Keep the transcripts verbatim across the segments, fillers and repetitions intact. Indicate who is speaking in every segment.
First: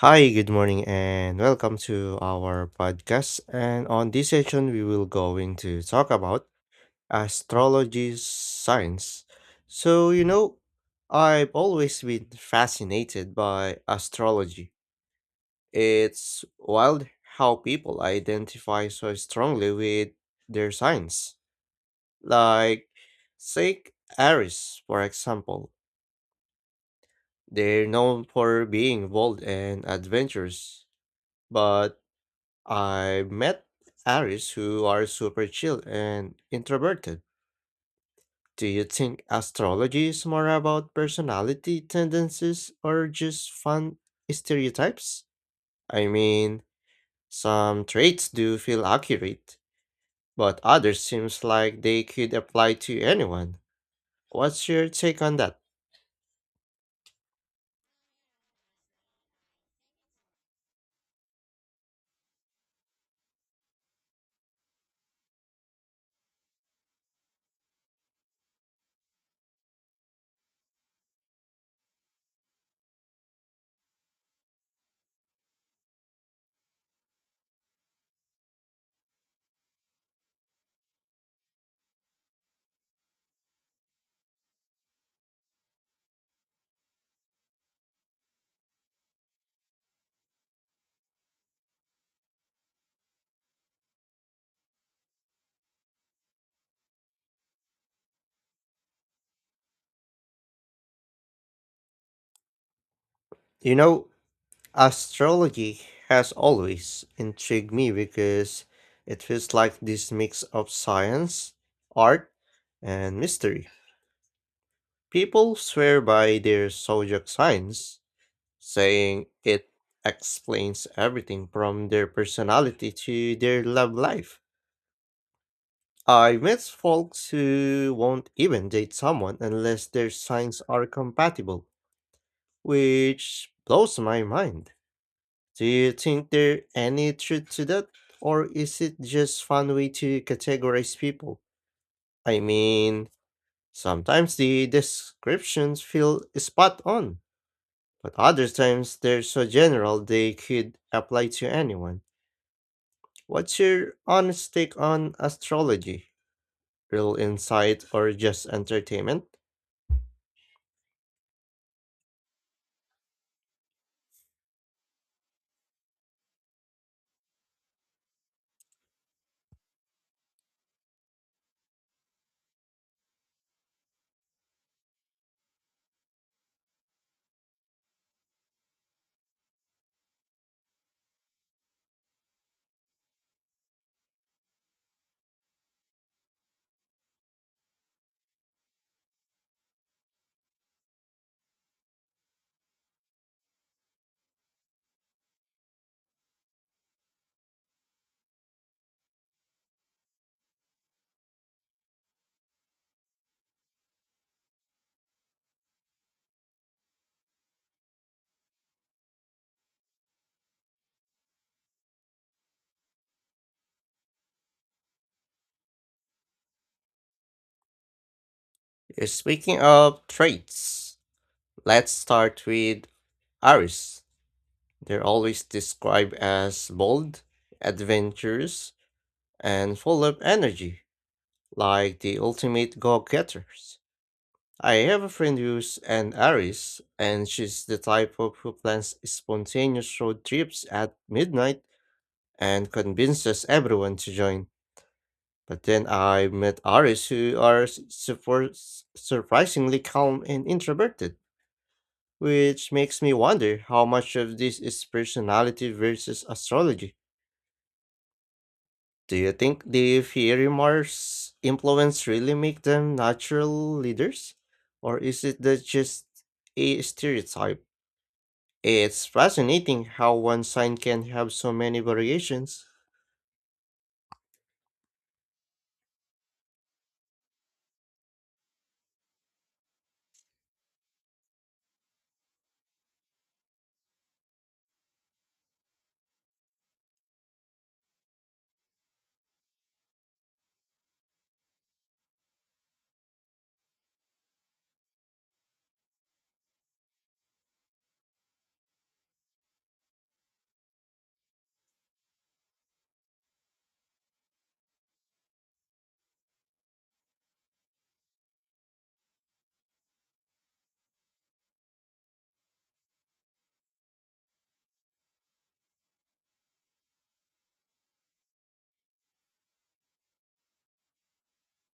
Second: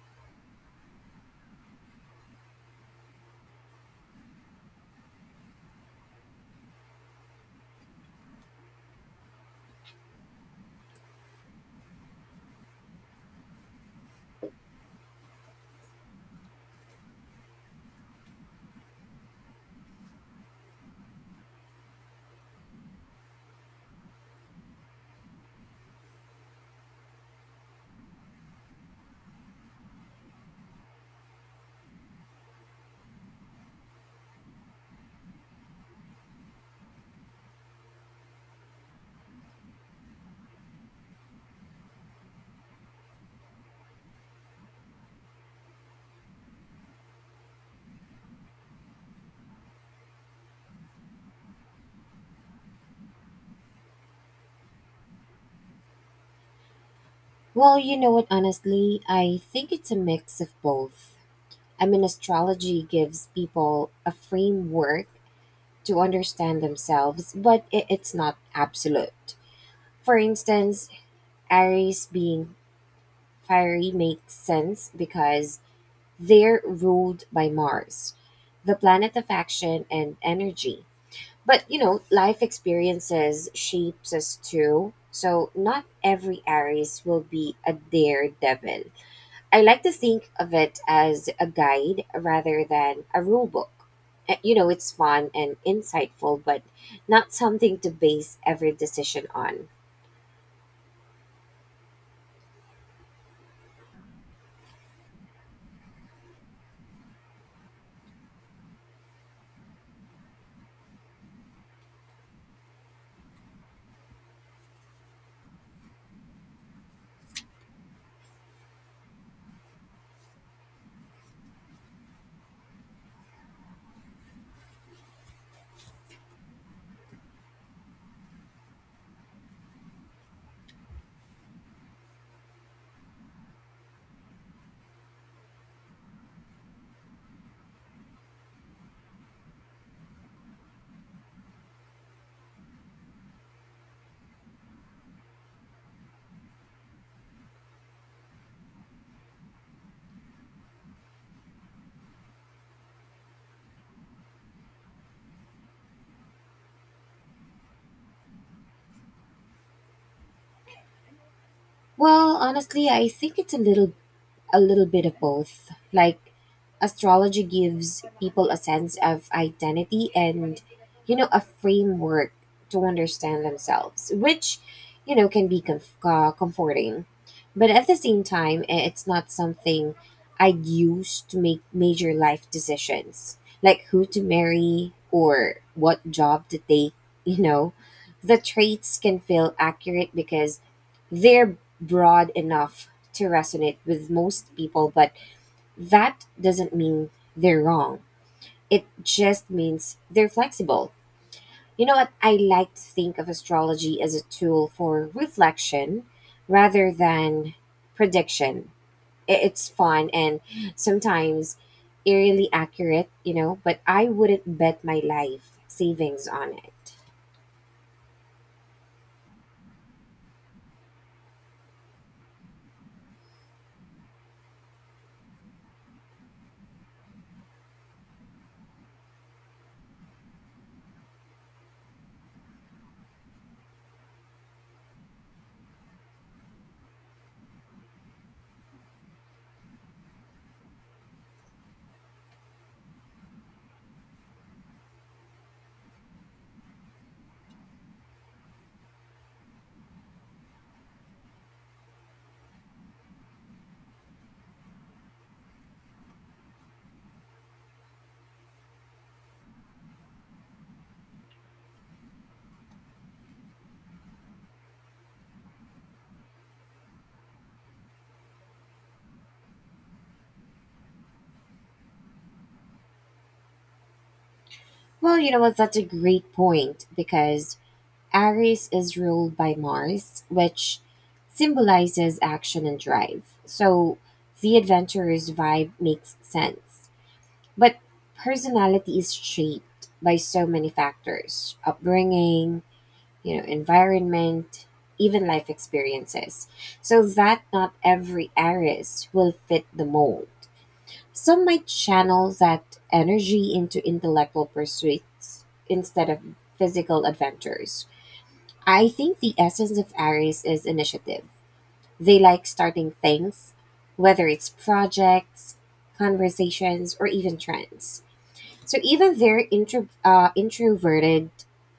Speaker 1: Hi, good morning, and welcome to our podcast. And on this session, we will going to talk about astrology science. So, you know, I've always been fascinated by astrology. It's wild how people identify so strongly with their signs. Like, take Aries, for example. They're known for being bold and adventurous, but I met Aries who are super chill and introverted. Do you think astrology is more about personality tendencies or just fun stereotypes? I mean, some traits do feel accurate, but others seems like they could apply to anyone. What's your take on that?
Speaker 2: Well, you know what, honestly, I think it's a mix of both. I mean, astrology gives people a framework to understand themselves, but it, it's not absolute. For instance, Aries being fiery makes sense because they're ruled by Mars, the planet of action and energy. But, you know, life experiences shapes us too. So, not every Aries will be a daredevil. I like to think of it as a guide rather than a rule book. Uh, You know, it's fun and insightful, but not something to base every decision on.
Speaker 1: You know, Astrology has always intrigued me because it feels like this mix of science, art, and mystery. People swear by their zodiac signs, saying it explains everything from their personality to their love life. I met folks who won't even date someone unless their signs are compatible, which blows my mind. Do you think there any truth to that, or is it just fun way to categorize people? I mean, sometimes the descriptions feel spot on, but other times they're so general they could apply to anyone. What's your honest take on astrology? Real insight or just entertainment?
Speaker 2: Well, honestly, I think it's a little a little bit of both. Like astrology gives people a sense of identity and you know a framework to understand themselves, which you know can be comf- uh, comforting. But at the same time, i- it's not something I'd use to make major life decisions, like who to marry or what job to take. you know. The traits can feel accurate because they're broad enough to resonate with most people, but that doesn't mean they're wrong. It just means they're flexible. You know what? I like to think of astrology as a tool for reflection rather than prediction. I- It's fun and sometimes eerily accurate, you know, but I wouldn't bet my life savings on it.
Speaker 1: Speaking of traits, let's start with Aries. They're always described as bold, adventurous, and full of energy, like the ultimate go getters. I have a friend who's an Aries, and she's the type of who plans spontaneous road trips at midnight and convinces everyone to join. But then I met Aries who are s- surpor- s- surprisingly calm and introverted, which makes me wonder how much of this is personality versus astrology. Do you think the fiery Mars influence really make them natural leaders? Or is it the just a stereotype? It's fascinating how one sign can have so many variations.
Speaker 2: Well, you know what? That's a great point because Aries is ruled by Mars, which symbolizes action and drive. So the adventurer's vibe makes sense. But personality is shaped by so many factors upbringing, you know, environment, even life experiences. So that not every Aries will fit the mold. Some might channel that energy into intellectual pursuits instead of physical adventures. I think the essence of Aries is initiative. They like starting things, whether it's projects, conversations, or even trends. So even they're intro, uh, introverted,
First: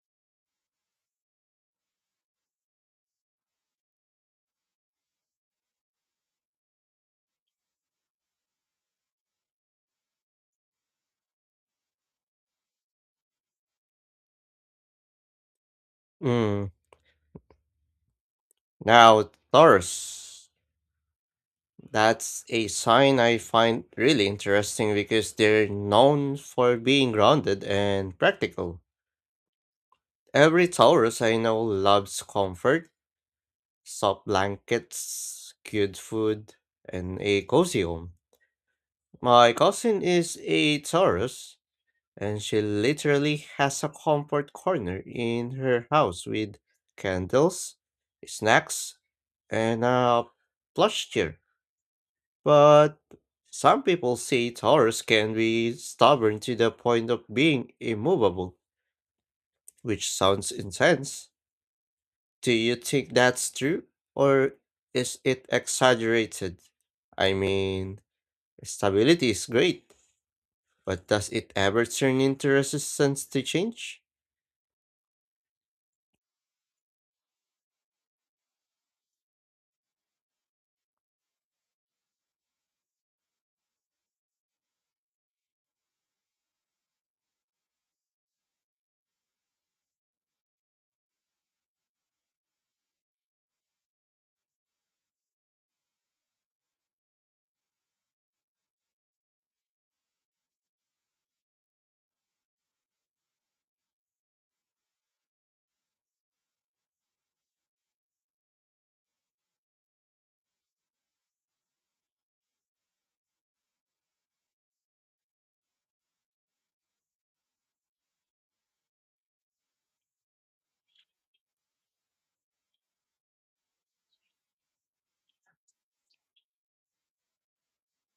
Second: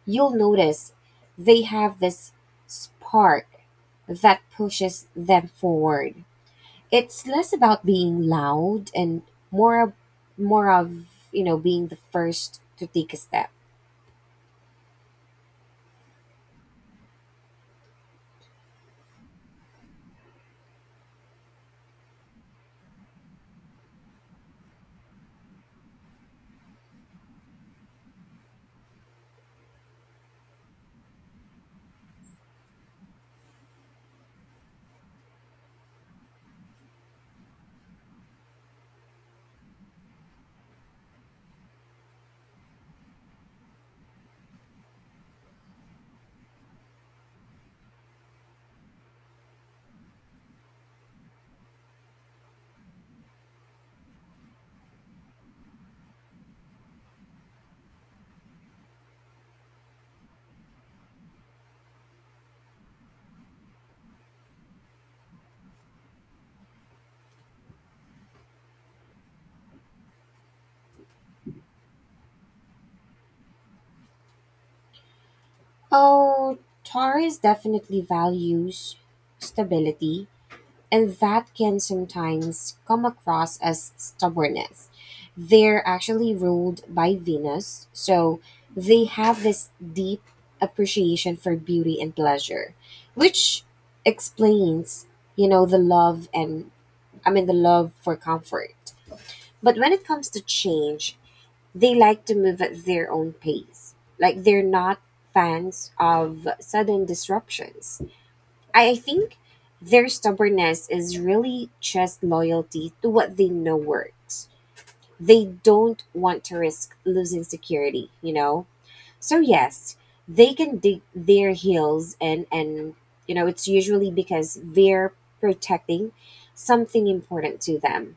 Speaker 2: you'll notice they have this spark that pushes them forward. It's less about being loud and more of, more of you know being the first to take a step.
Speaker 1: Mm, Now, Taurus. That's a sign I find really interesting because they're known for being grounded and practical. Every Taurus I know loves comfort, soft blankets, good food, and a cozy home. My cousin is a Taurus, and she literally has a comfort corner in her house with candles, snacks, and a plush chair. But some people say Taurus can be stubborn to the point of being immovable, which sounds intense. Do you think that's true? Or is it exaggerated? I mean, stability is great, but does it ever turn into resistance to change?
Speaker 2: Oh, Taurus definitely values stability and that can sometimes come across as stubbornness. They're actually ruled by Venus, so they have this deep appreciation for beauty and pleasure, which explains, you know, the love and, I mean, the love for comfort. But when it comes to change, they like to move at their own pace. Like they're not fans of sudden disruptions. I think their stubbornness is really just loyalty to what they know works. They don't want to risk losing security, you know? So, yes, they can dig their heels, and, and you know, it's usually because they're protecting something important to them.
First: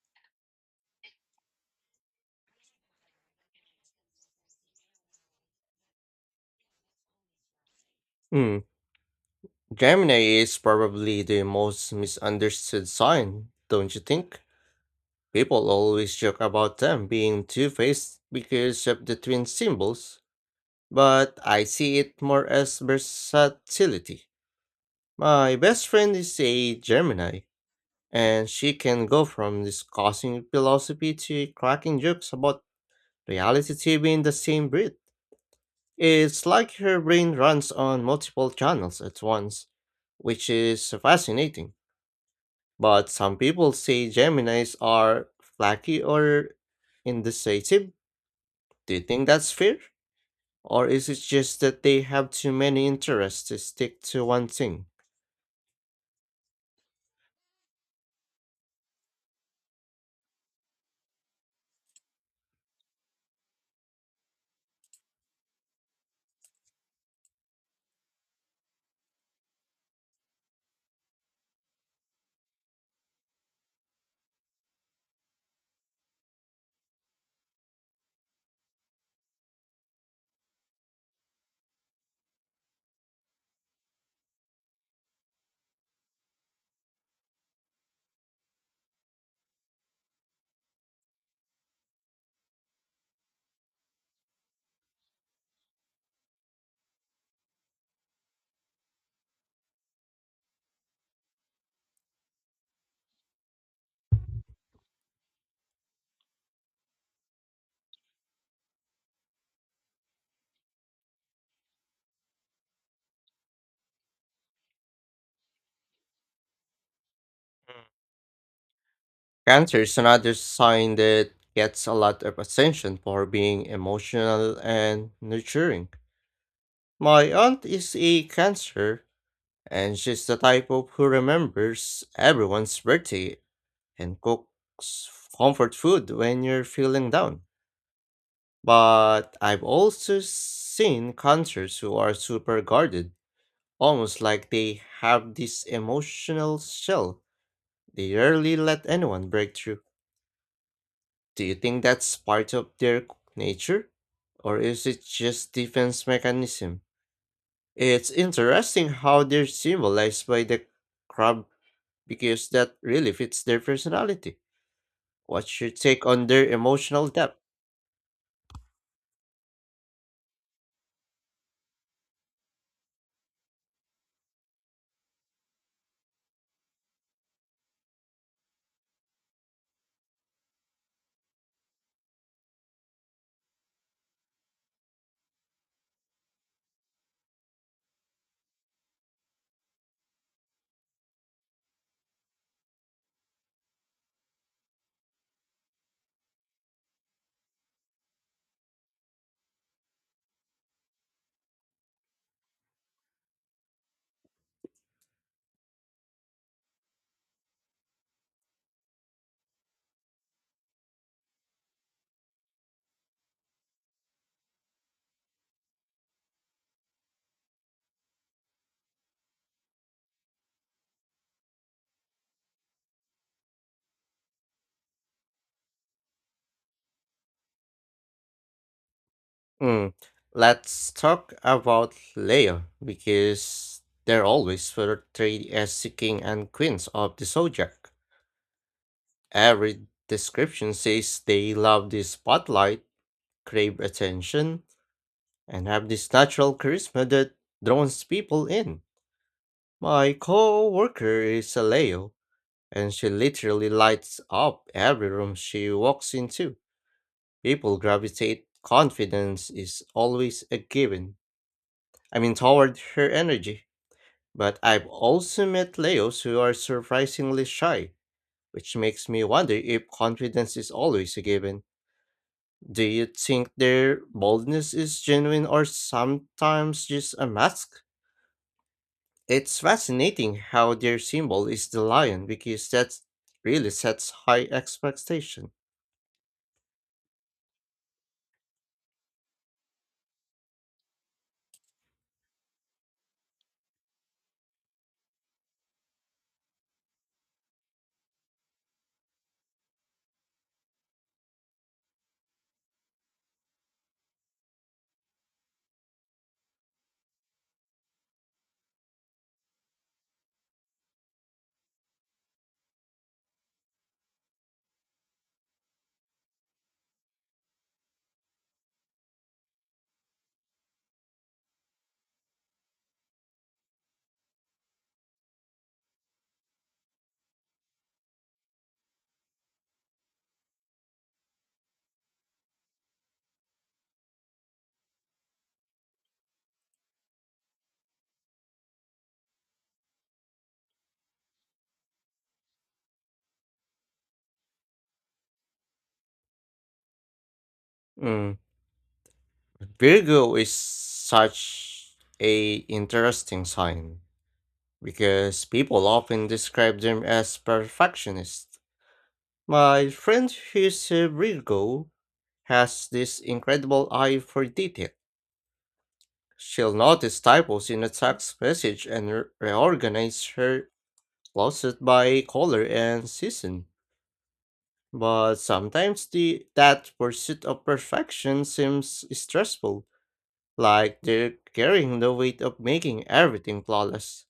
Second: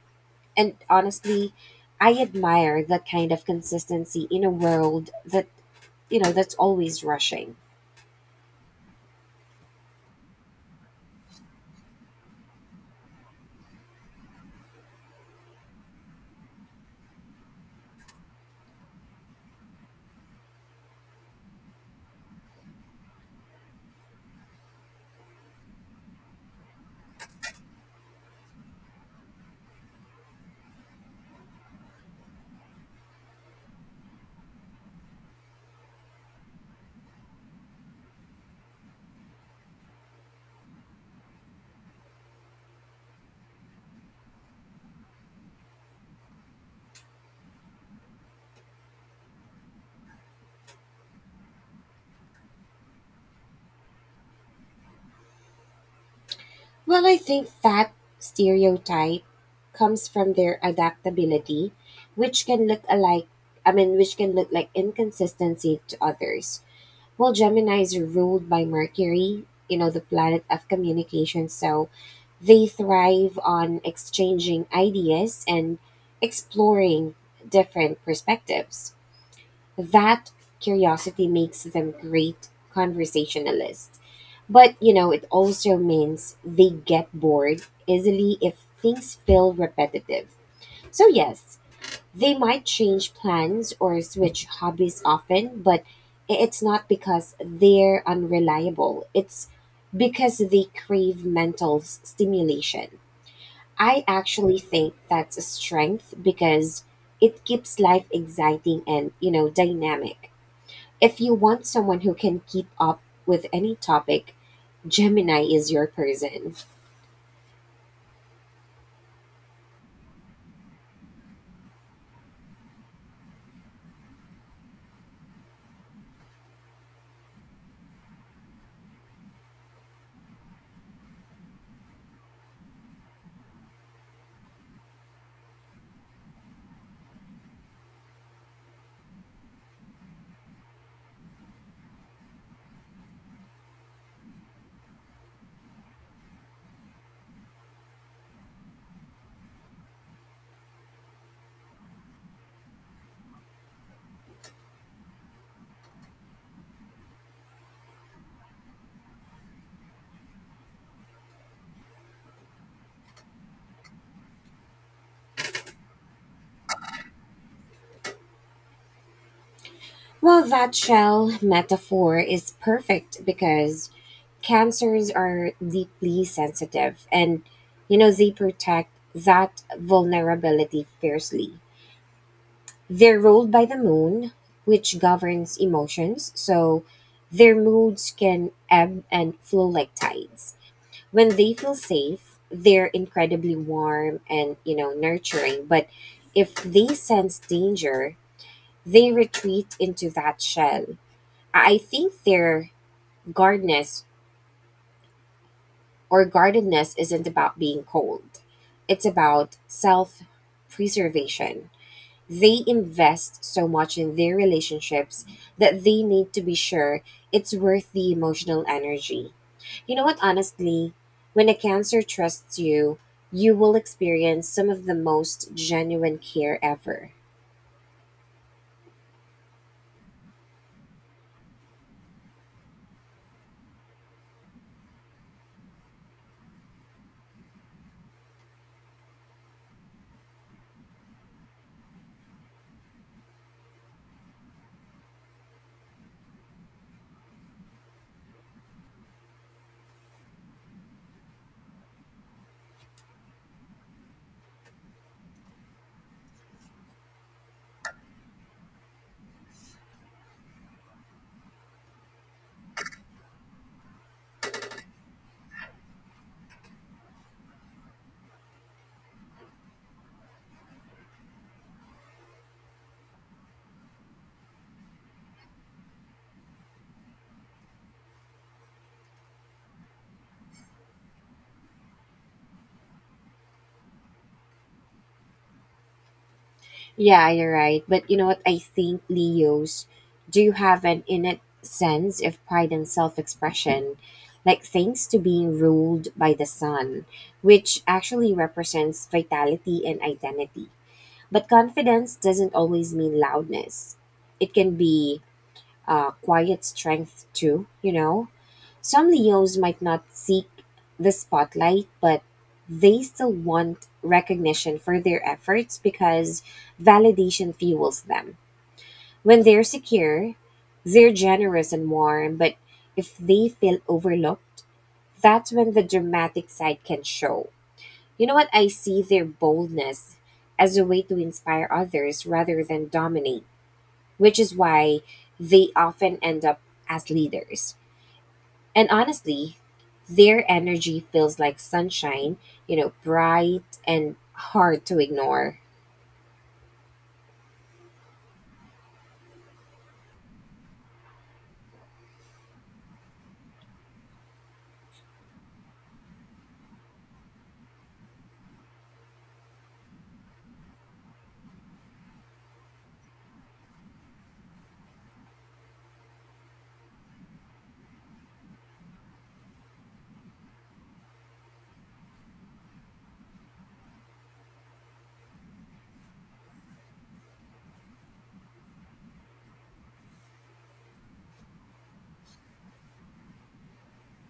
Speaker 2: And honestly, I admire that kind of consistency in a world that, you know, that's always rushing.
Speaker 1: Hmm, Gemini is probably the most misunderstood sign, don't you think? People always joke about them being two faced because of the twin symbols, but I see it more as versatility. My best friend is a Gemini, and she can go from discussing philosophy to cracking jokes about reality T V in the same breath. It's like her brain runs on multiple channels at once, which is fascinating. But some people say Geminis are flaky or indecisive. Do you think that's fair? Or is it just that they have too many interests to stick to one thing?
Speaker 2: Well, I think that stereotype comes from their adaptability, which can look alike, I mean, which can look like inconsistency to others. Well, Gemini is ruled by Mercury, you know, the planet of communication, so they thrive on exchanging ideas and exploring different perspectives. That curiosity makes them great conversationalists. But, you know, it also means they get bored easily if things feel repetitive. So, yes, they might change plans or switch hobbies often, but i- it's not because they're unreliable. It's because they crave mental s- stimulation. I actually think that's a strength because it keeps life exciting and, you know, dynamic. If you want someone who can keep up with any topic, Gemini is your person.
Speaker 1: Cancer is another sign that gets a lot of attention for being emotional and nurturing. My aunt is a Cancer, and she's the type of who remembers everyone's birthday and cooks comfort food when you're feeling down. But I've also seen Cancers who are super guarded, almost like they have this emotional shell. They rarely let anyone break through. Do you think that's part of their nature? Or is it just defense mechanism? It's interesting how they're symbolized by the crab because that really fits their personality. What's your take on their emotional depth?
Speaker 2: Well, that shell metaphor is perfect because cancers are deeply sensitive and you know they protect that vulnerability fiercely. They're ruled by the moon, which governs emotions, so their moods can ebb and flow like tides. When they feel safe, they're incredibly warm and, you know, nurturing. But if they sense danger, they retreat into that shell. I I think their guardedness or guardedness isn't about being cold. It's about self preservation. They invest so much in their relationships that they need to be sure it's worth the emotional energy. You know what, honestly, when a cancer trusts you, you will experience some of the most genuine care ever.
Speaker 1: Mm. Let's talk about Leo because they're always portrayed as the king and queens of the zodiac. Every description says they love the spotlight, crave attention, and have this natural charisma that draws people in. My co-worker is a Leo, and she literally lights up every room she walks into. People gravitate. Confidence is always a given. I mean, toward her energy. But I've also met Leos who are surprisingly shy, which makes me wonder if confidence is always a given. Do you think their boldness is genuine or sometimes just a mask? It's fascinating how their symbol is the lion because that really sets high expectation.
Speaker 2: Yeah, you're right. But you know what? I think Leos do have an innate sense of pride and self expression, like thanks to being ruled by the sun, which actually represents vitality and identity. But confidence doesn't always mean loudness, it can be uh, quiet strength too, you know? Some Leos might not seek the spotlight, but they still want recognition for their efforts because validation fuels them. When they're secure, they're generous and warm, but if they feel overlooked, that's when the dramatic side can show. You know what? I see their boldness as a way to inspire others rather than dominate, which is why they often end up as leaders. And honestly, their energy feels like sunshine, you know, bright and hard to ignore.
Speaker 1: Mm, Virgo is such a interesting sign because people often describe them as perfectionist. My friend who's a Virgo has this incredible eye for detail. She'll notice typos in the text message and re- reorganize her closet by color and season. But sometimes the that pursuit of perfection seems stressful, like they're carrying the weight of making everything flawless.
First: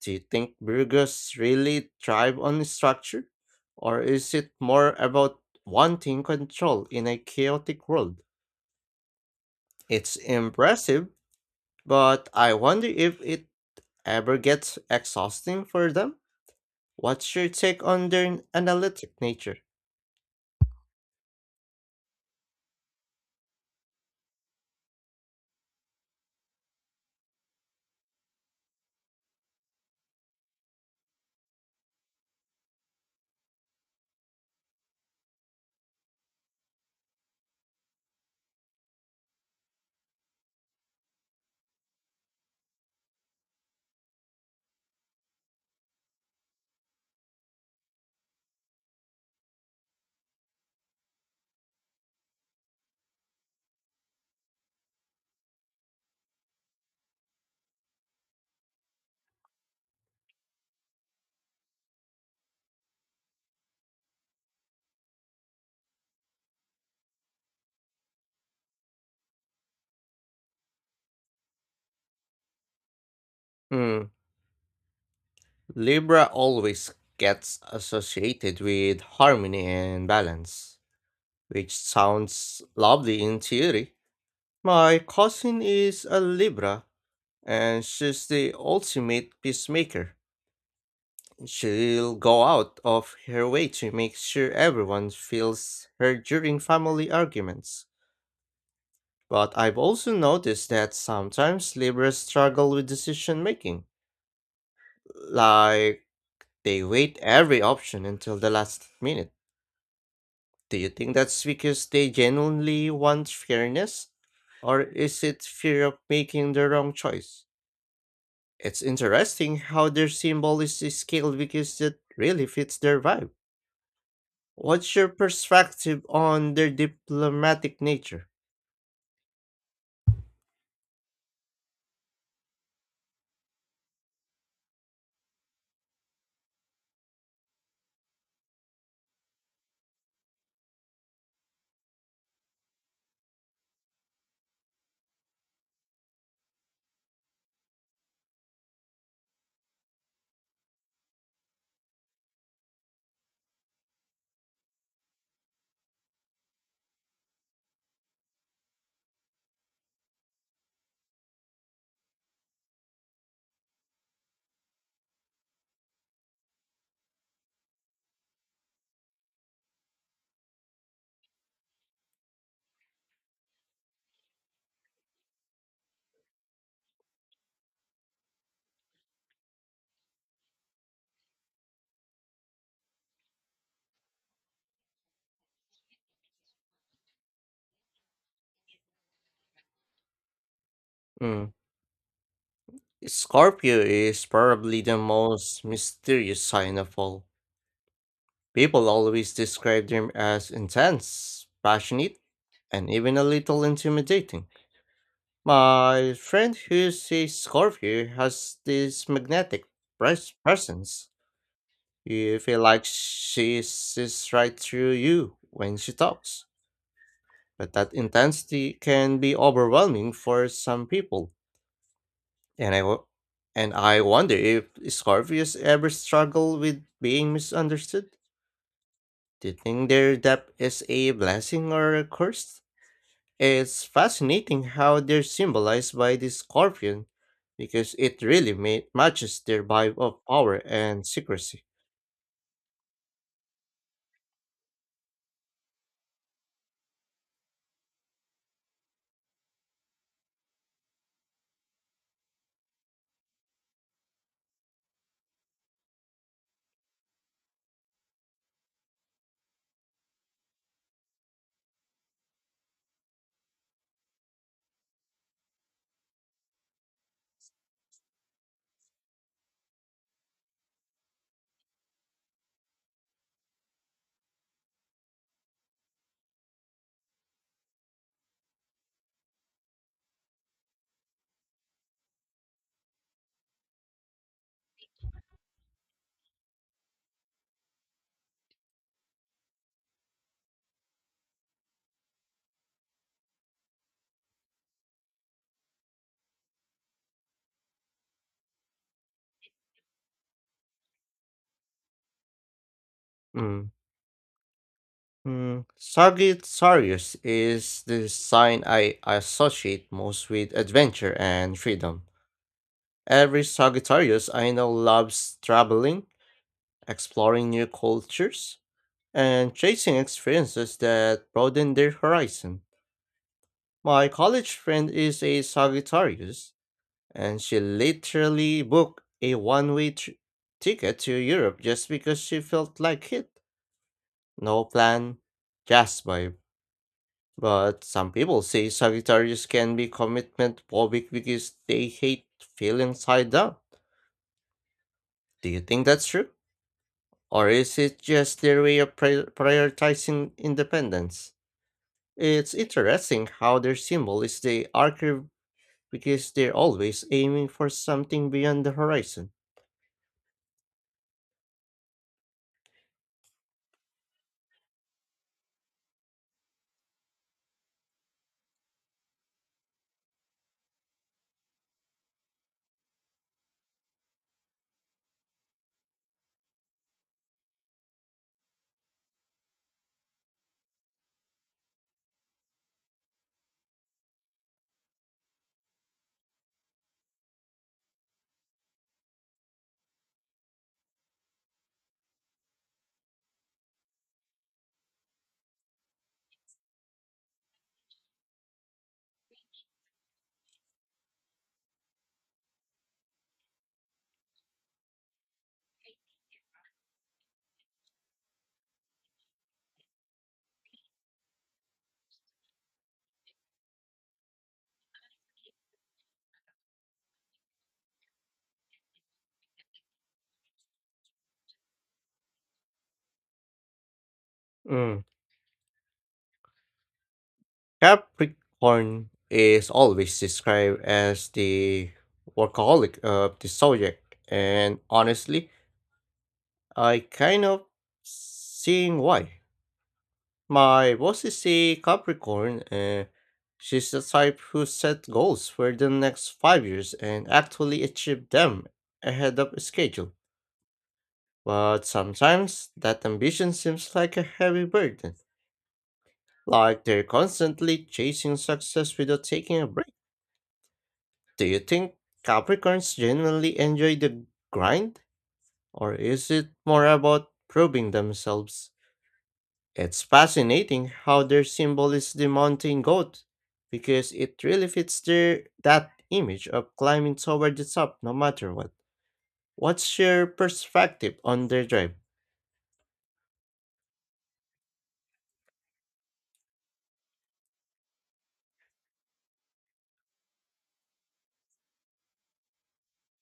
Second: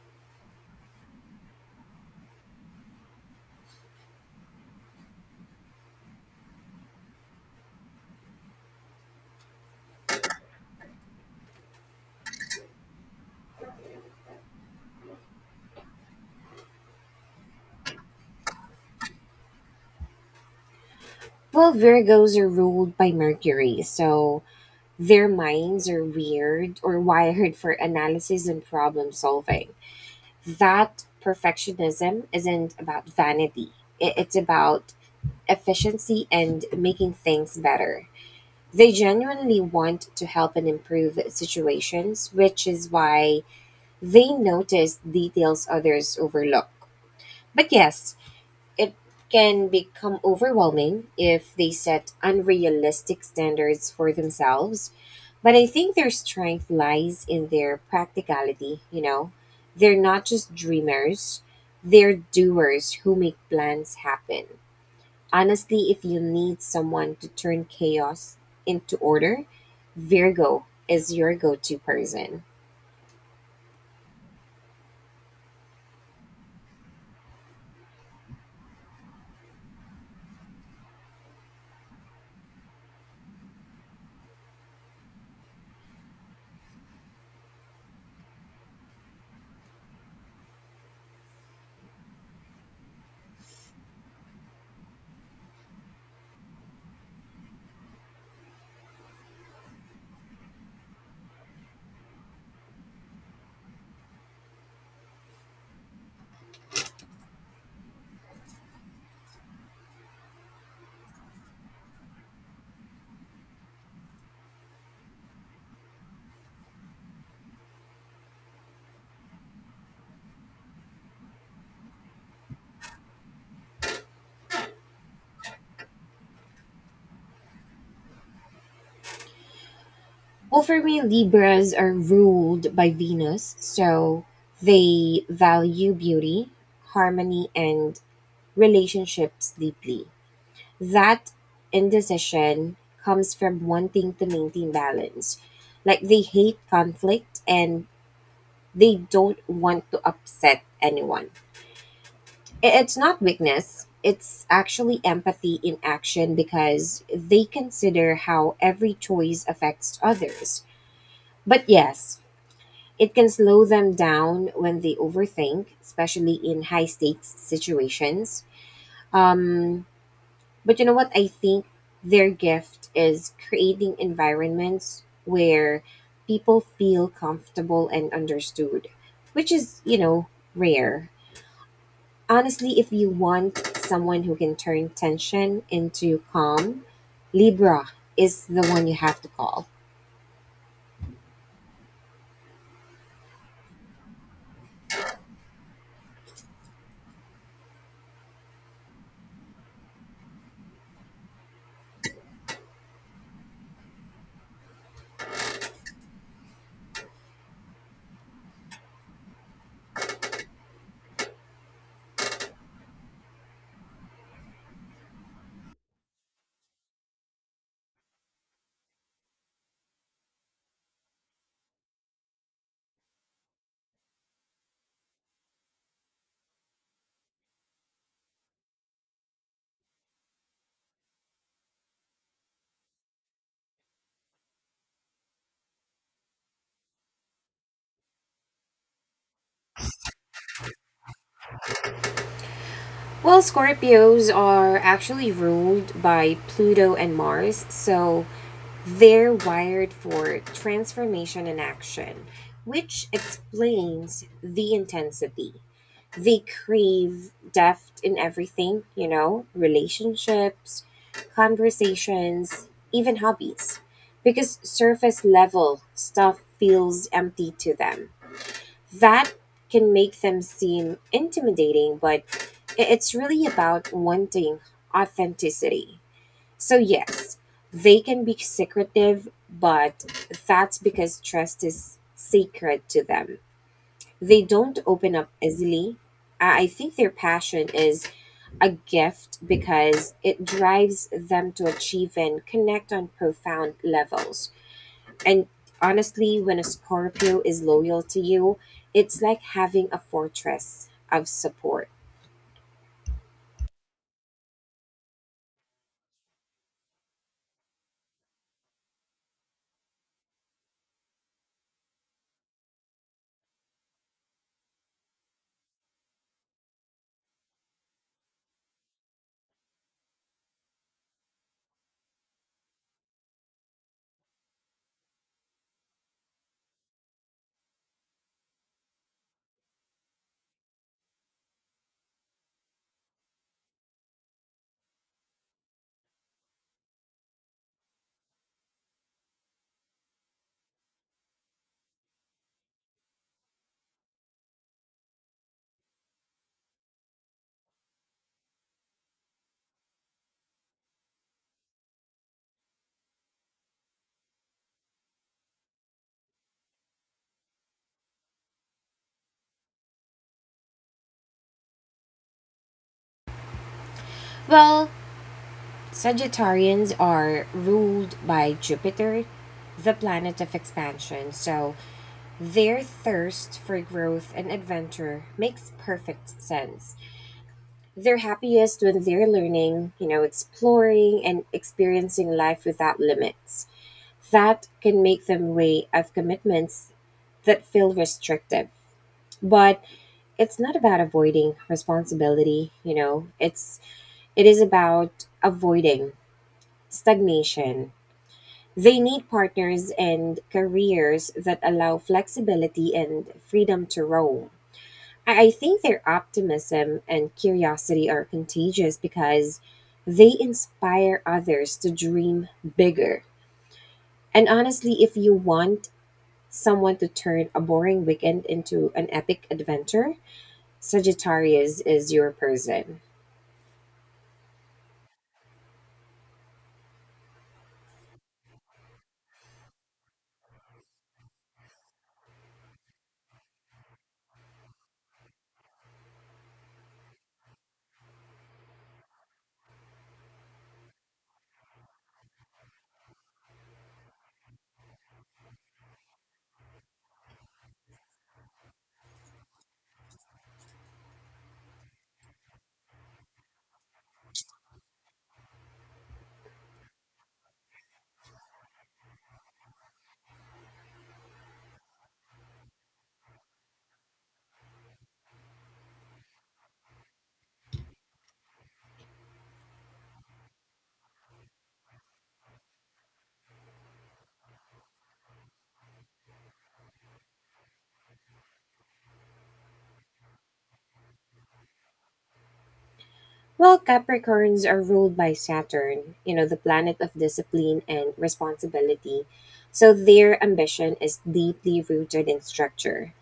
Speaker 1: Do you think Burgos really thrive on structure? Or is it more about wanting control in a chaotic world? It's impressive, but I wonder if it ever gets exhausting for them? What's your take on their analytic nature?
Speaker 2: Well, Virgos are ruled by Mercury, so their minds are weird or wired for analysis and problem solving. That perfectionism isn't about vanity, i- it's about efficiency and making things better. They genuinely want to help and improve situations, which is why They notice details others overlook. But yes, it can become overwhelming if they set unrealistic standards for themselves. But I think their strength lies in their practicality, you know? They're not just dreamers, they're doers who make plans happen. Honestly, if you need someone to turn chaos into order, Virgo is your go to person.
Speaker 1: Hmm, Libra always gets associated with harmony and balance, which sounds lovely in theory. My cousin is a Libra, and she's the ultimate peacemaker. She'll go out of her way to make sure everyone feels her during family arguments. But I've also noticed that sometimes laborers struggle with decision making. Like, they wait every option until the last minute. Do you think that's because they genuinely want fairness? Or is it fear of making the wrong choice? It's interesting how their symbol is scaled because it really fits their vibe. What's your perspective on their diplomatic nature?
Speaker 2: Well, for me, Libras are ruled by Venus, so they value beauty, harmony, and relationships deeply. That indecision comes from wanting to maintain balance. Like they hate conflict and they don't want to upset anyone. I- It's not weakness, it's actually empathy in action because they consider how every choice affects others. But yes, It can slow them down when they overthink, especially in high stakes situations. Um, but you know what? I think their gift is creating environments where people feel comfortable and understood, which is, you know, rare. Honestly, if you want someone who can turn tension into calm, Libra is the one you have to call.
Speaker 1: Mm. Scorpio is probably the most mysterious sign of all. People always describe them as intense, passionate, and even a little intimidating. My friend who's a Scorpio has this magnetic pres- presence. You feel like she sees right through you when she talks. But that intensity can be overwhelming for some people. And I, wo- and I wonder if Scorpios ever struggle with being misunderstood. Do you think their depth is a blessing or a curse? It's fascinating how they're symbolized by the scorpion because it really ma- matches their vibe of power and secrecy.
Speaker 2: Well, Scorpios are actually ruled by Pluto and Mars, so they're wired for transformation and action, which explains the intensity. They crave depth in everything, you know, relationships, conversations, even hobbies, because surface level stuff feels empty to them. That can make them seem intimidating, but i- it's really about wanting authenticity. So, yes, they can be secretive, but that's because trust is sacred to them. They don't open up easily. I I think their passion is a gift because it drives them to achieve and connect on profound levels, and honestly, when a Scorpio is loyal to you, it's like having a fortress of support.
Speaker 1: Mm. Mm. Sagittarius is the sign I associate most with adventure and freedom. Every Sagittarius I know loves traveling, exploring new cultures, and chasing experiences that broaden their horizon. My college friend is a Sagittarius, and she literally booked a one way ticket to Europe just because she felt like it. No plan, just vibe. But some people say Sagittarius can be commitment phobic because they hate feeling tied down. Do you think that's true? Or is it just their way of pri- prioritizing independence? It's interesting how their symbol is the archer because they're always aiming for something beyond the horizon.
Speaker 2: Well, Sagittarians are ruled by Jupiter, the planet of expansion, so their thirst for growth and adventure makes perfect sense. They're happiest when they're learning, you know, exploring and experiencing life without limits. That can make them wary of commitments that feel restrictive. But it's not about avoiding responsibility, you know it's it is about avoiding stagnation. They need partners and careers that allow flexibility and freedom to roam. I, I think their optimism and curiosity are contagious because they inspire others to dream bigger. And honestly, if you want someone to turn a boring weekend into an epic adventure, Sagittarius is your person.
Speaker 1: Mm. Capricorn is always described as the workaholic of the zodiac, and honestly, I kind of seeing why. My boss is a Capricorn, and she's the type who set goals for the next five years and actually achieve them ahead of schedule. But sometimes that ambition seems like a heavy burden, like they're constantly chasing success without taking a break. Do you think Capricorns genuinely enjoy the grind? Or is it more about proving themselves? It's fascinating how their symbol is the mountain goat, because it really fits their that image of climbing toward the top no matter what. What's your perspective on their drive?
Speaker 2: Well, Capricorns are ruled by Saturn, you know, the planet of discipline and responsibility. So their ambition is deeply rooted in structure.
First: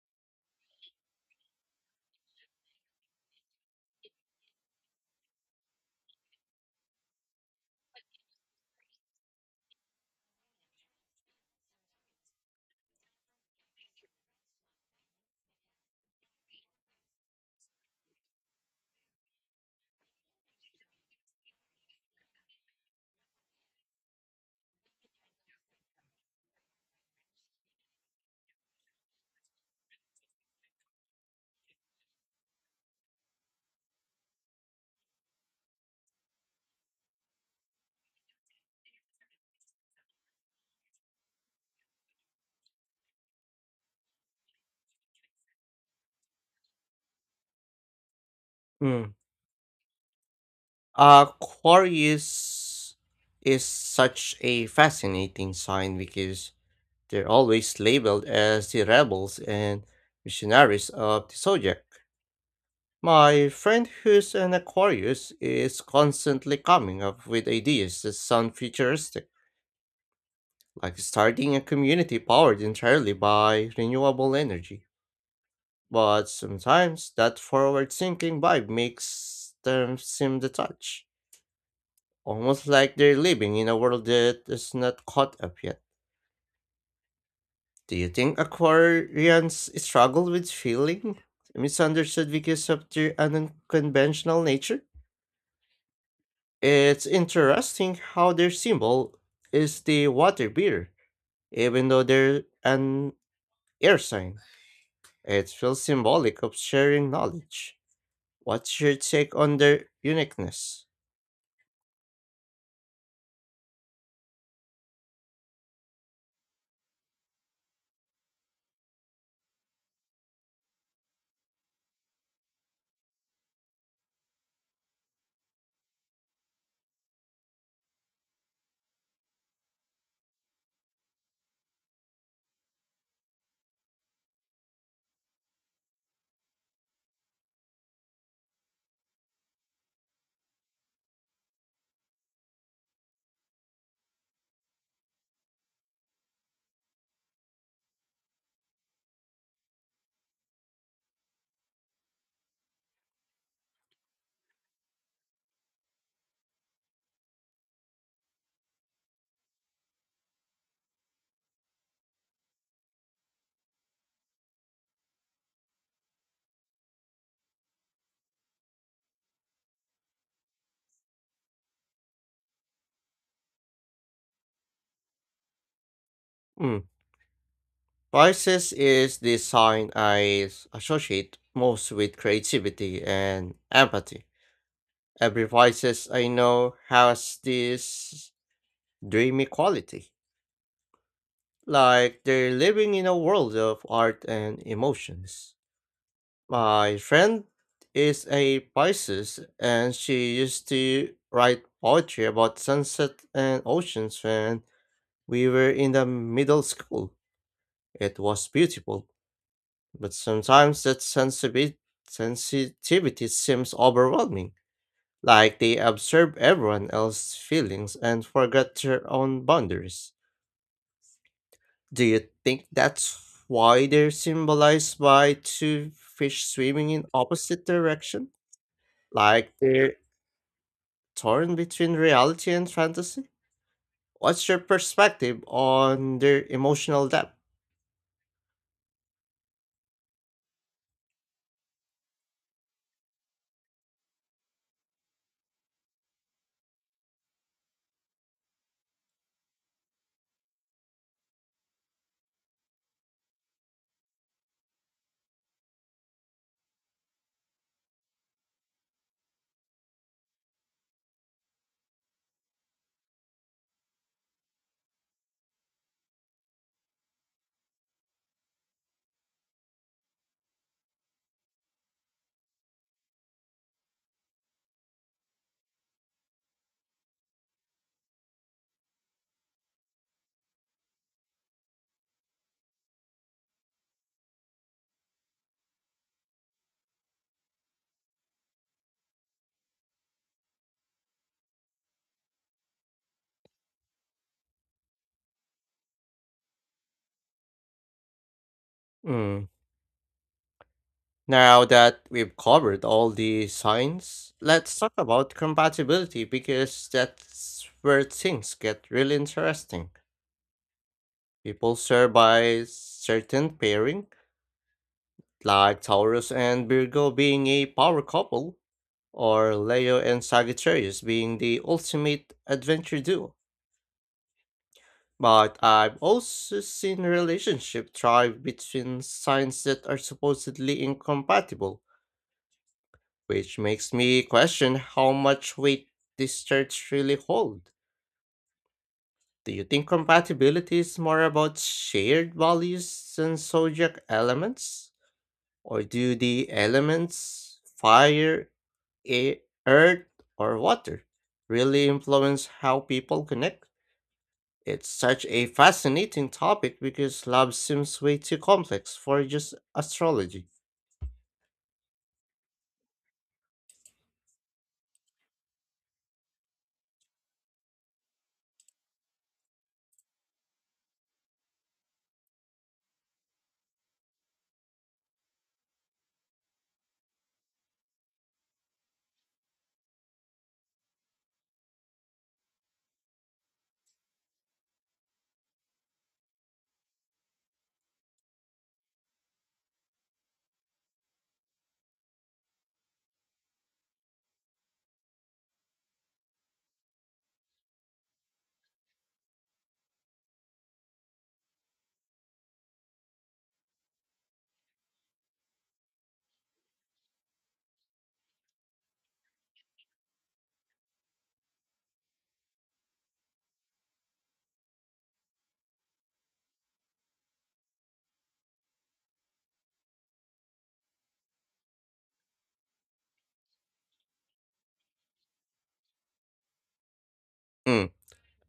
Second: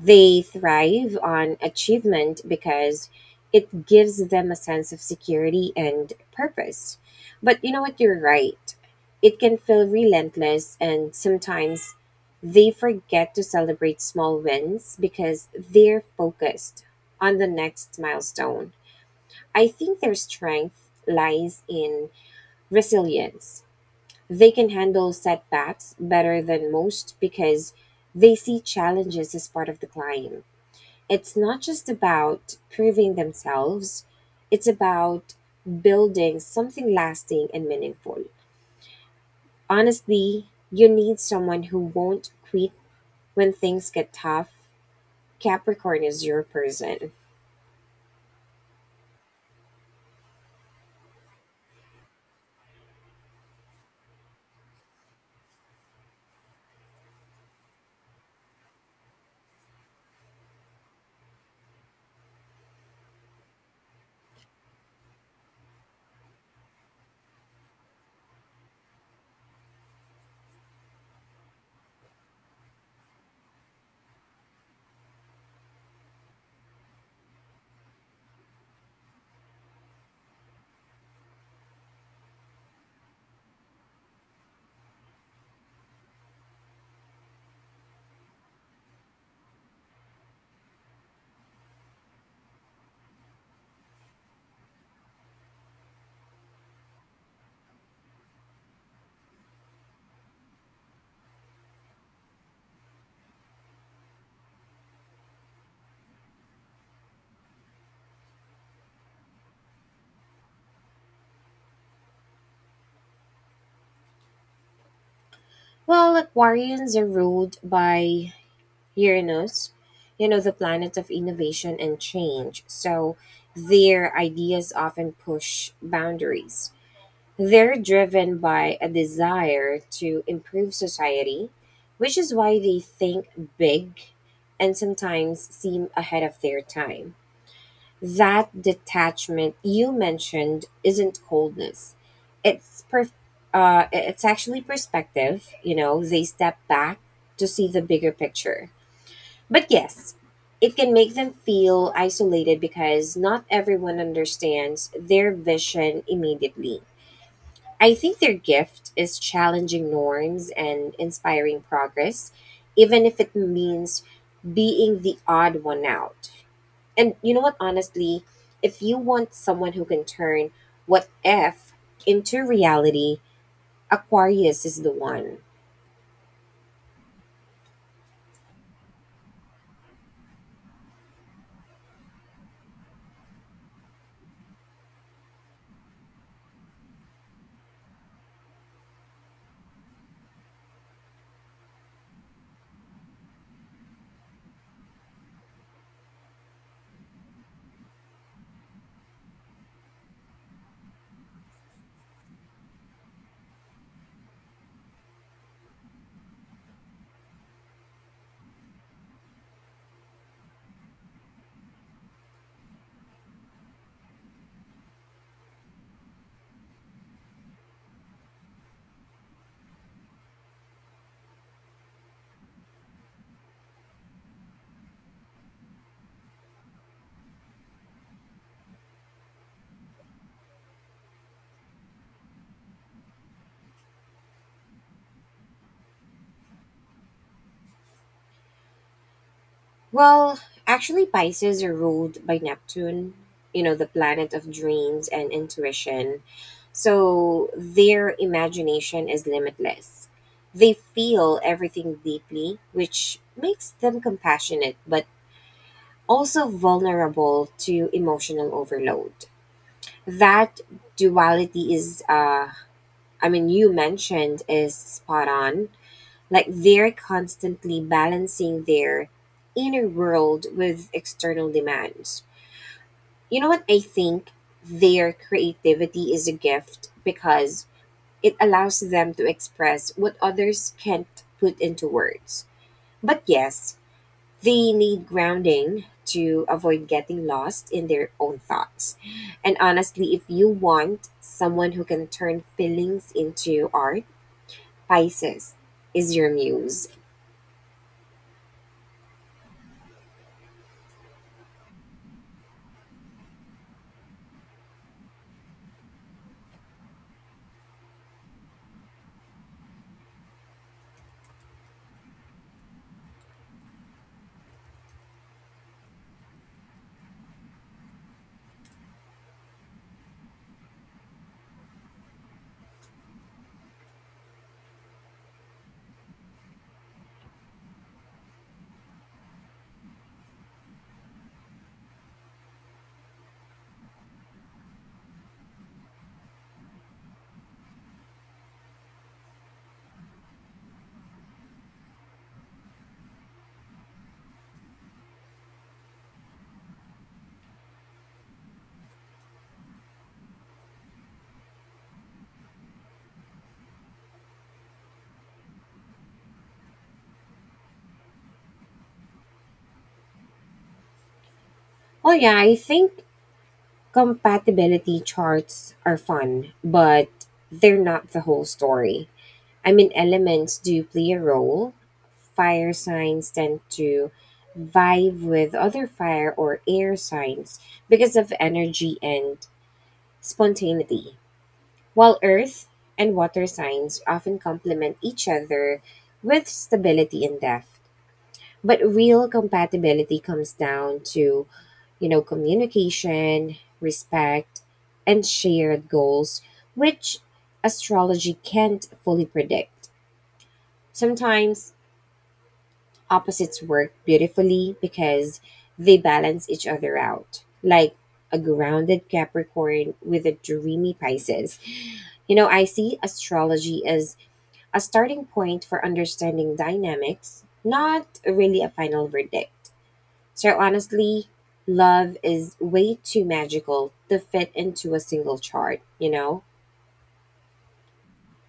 Speaker 2: They thrive on achievement because it gives them a sense of security and purpose. But you know what? You're right. It can feel relentless, and sometimes they forget to celebrate small wins because they're focused on the next milestone. I think their strength lies in resilience. They can handle setbacks better than most because they see challenges as part of the climb. It's not just about proving themselves, it's about building something lasting and meaningful. Honestly, you need someone who won't quit when things get tough. Capricorn is your person.
Speaker 1: Mm. Aquarius is such a fascinating sign because they're always labeled as the rebels and missionaries of the zodiac. My friend who's an Aquarius is constantly coming up with ideas that sound futuristic, like starting a community powered entirely by renewable energy. But sometimes that forward thinking vibe makes them seem detached, almost like they're living in a world that is not caught up yet. Do you think Aquarians struggle with feeling misunderstood because of their unconventional nature? It's interesting how their symbol is the water beer, even though they're an air sign. It feels symbolic of sharing knowledge. What's your take on their uniqueness?
Speaker 2: Well, Aquarians are ruled by Uranus, you know, the planet of innovation and change. So their ideas often push boundaries. They're driven by a desire to improve society, which is why they think big and sometimes seem ahead of their time. That detachment you mentioned isn't coldness. It's per- uh, it's actually perspective. You know, they step back to see the bigger picture. But yes, it can make them feel isolated because not everyone understands their vision immediately. I think their gift is challenging norms and inspiring progress, even if it means being the odd one out. And you know what, honestly, if you want someone who can turn what if into reality, Aquarius is the one.
Speaker 1: Hmm. Pisces is the sign I associate most with creativity and empathy. Every voices I know has this dreamy quality, like they're living in a world of art and emotions. My friend is a Pisces and she used to write poetry about sunset and oceans when we were in the middle school. It was beautiful, but sometimes that sensibi- sensitivity seems overwhelming, like they observe everyone else's feelings and forget their own boundaries. Do you think that's why they're symbolized by two fish swimming in opposite direction? Like they're torn between reality and fantasy? What's your perspective on their emotional depth?
Speaker 2: Well, actually, Pisces are ruled by Neptune, you know, the planet of dreams and intuition. So their imagination is limitless. They feel everything deeply, which makes them compassionate, but also vulnerable to emotional overload. That duality is, uh, I mean, you mentioned is spot on. Like they're constantly balancing their inner world with external demands. You know what? I think their creativity is a gift because it allows them to express what others can't put into words. But yes, they need grounding to avoid getting lost in their own thoughts. And honestly, if you want someone who can turn feelings into art, Pisces is your muse.
Speaker 1: Mm. Now that we've covered all the signs, let's talk about compatibility because that's where things get really interesting. People swear by certain pairing, like Taurus and Virgo being a power couple, or Leo and Sagittarius being the ultimate adventure duo. But I've also seen relationship thrive between signs that are supposedly incompatible, which makes me question how much weight these charts really hold. Do you think compatibility is more about shared values than zodiac elements? Or do the elements, fire, air, earth, or water, really influence how people connect? It's such a fascinating topic because love seems way too complex for just astrology.
Speaker 2: Well, yeah, I think Compatibility charts are fun, but they're not the whole story. I mean, elements do play a role. Fire signs tend to vibe with other fire or air signs because of energy and spontaneity, while earth and water signs often complement each other with stability and depth. But real compatibility comes down to you know, communication, respect, and shared goals, which astrology can't fully predict. Sometimes opposites work beautifully because they balance each other out, like a grounded Capricorn with a dreamy Pisces. You know, I see astrology as a starting point for understanding dynamics, not really a final verdict. So honestly, love is way too magical to fit into a single chart, you know?
Speaker 1: Mm.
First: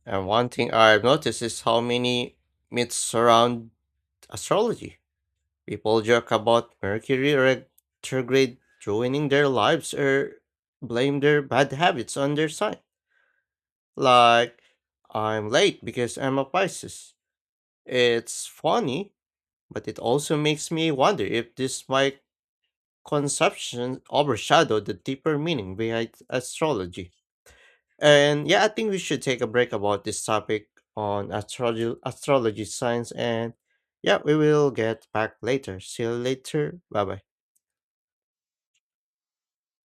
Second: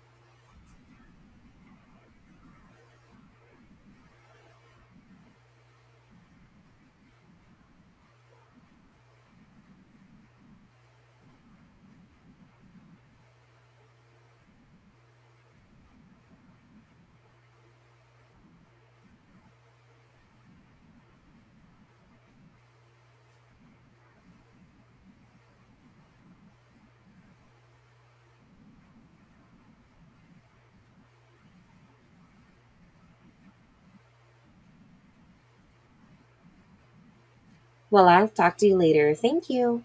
Speaker 1: And one thing I've noticed is how many myths surround astrology. People joke about Mercury retrograde ruining their lives or blame their bad habits on their sign. Like, I'm late because I'm a Pisces. It's funny, but it also makes me wonder if this my conception overshadowed the deeper meaning behind astrology. And yeah, I think we should take a break about this topic on astrology, astrology science. And yeah, we will get back later. See you later. Bye bye.
Speaker 2: Well, I'll talk to you later. Thank you.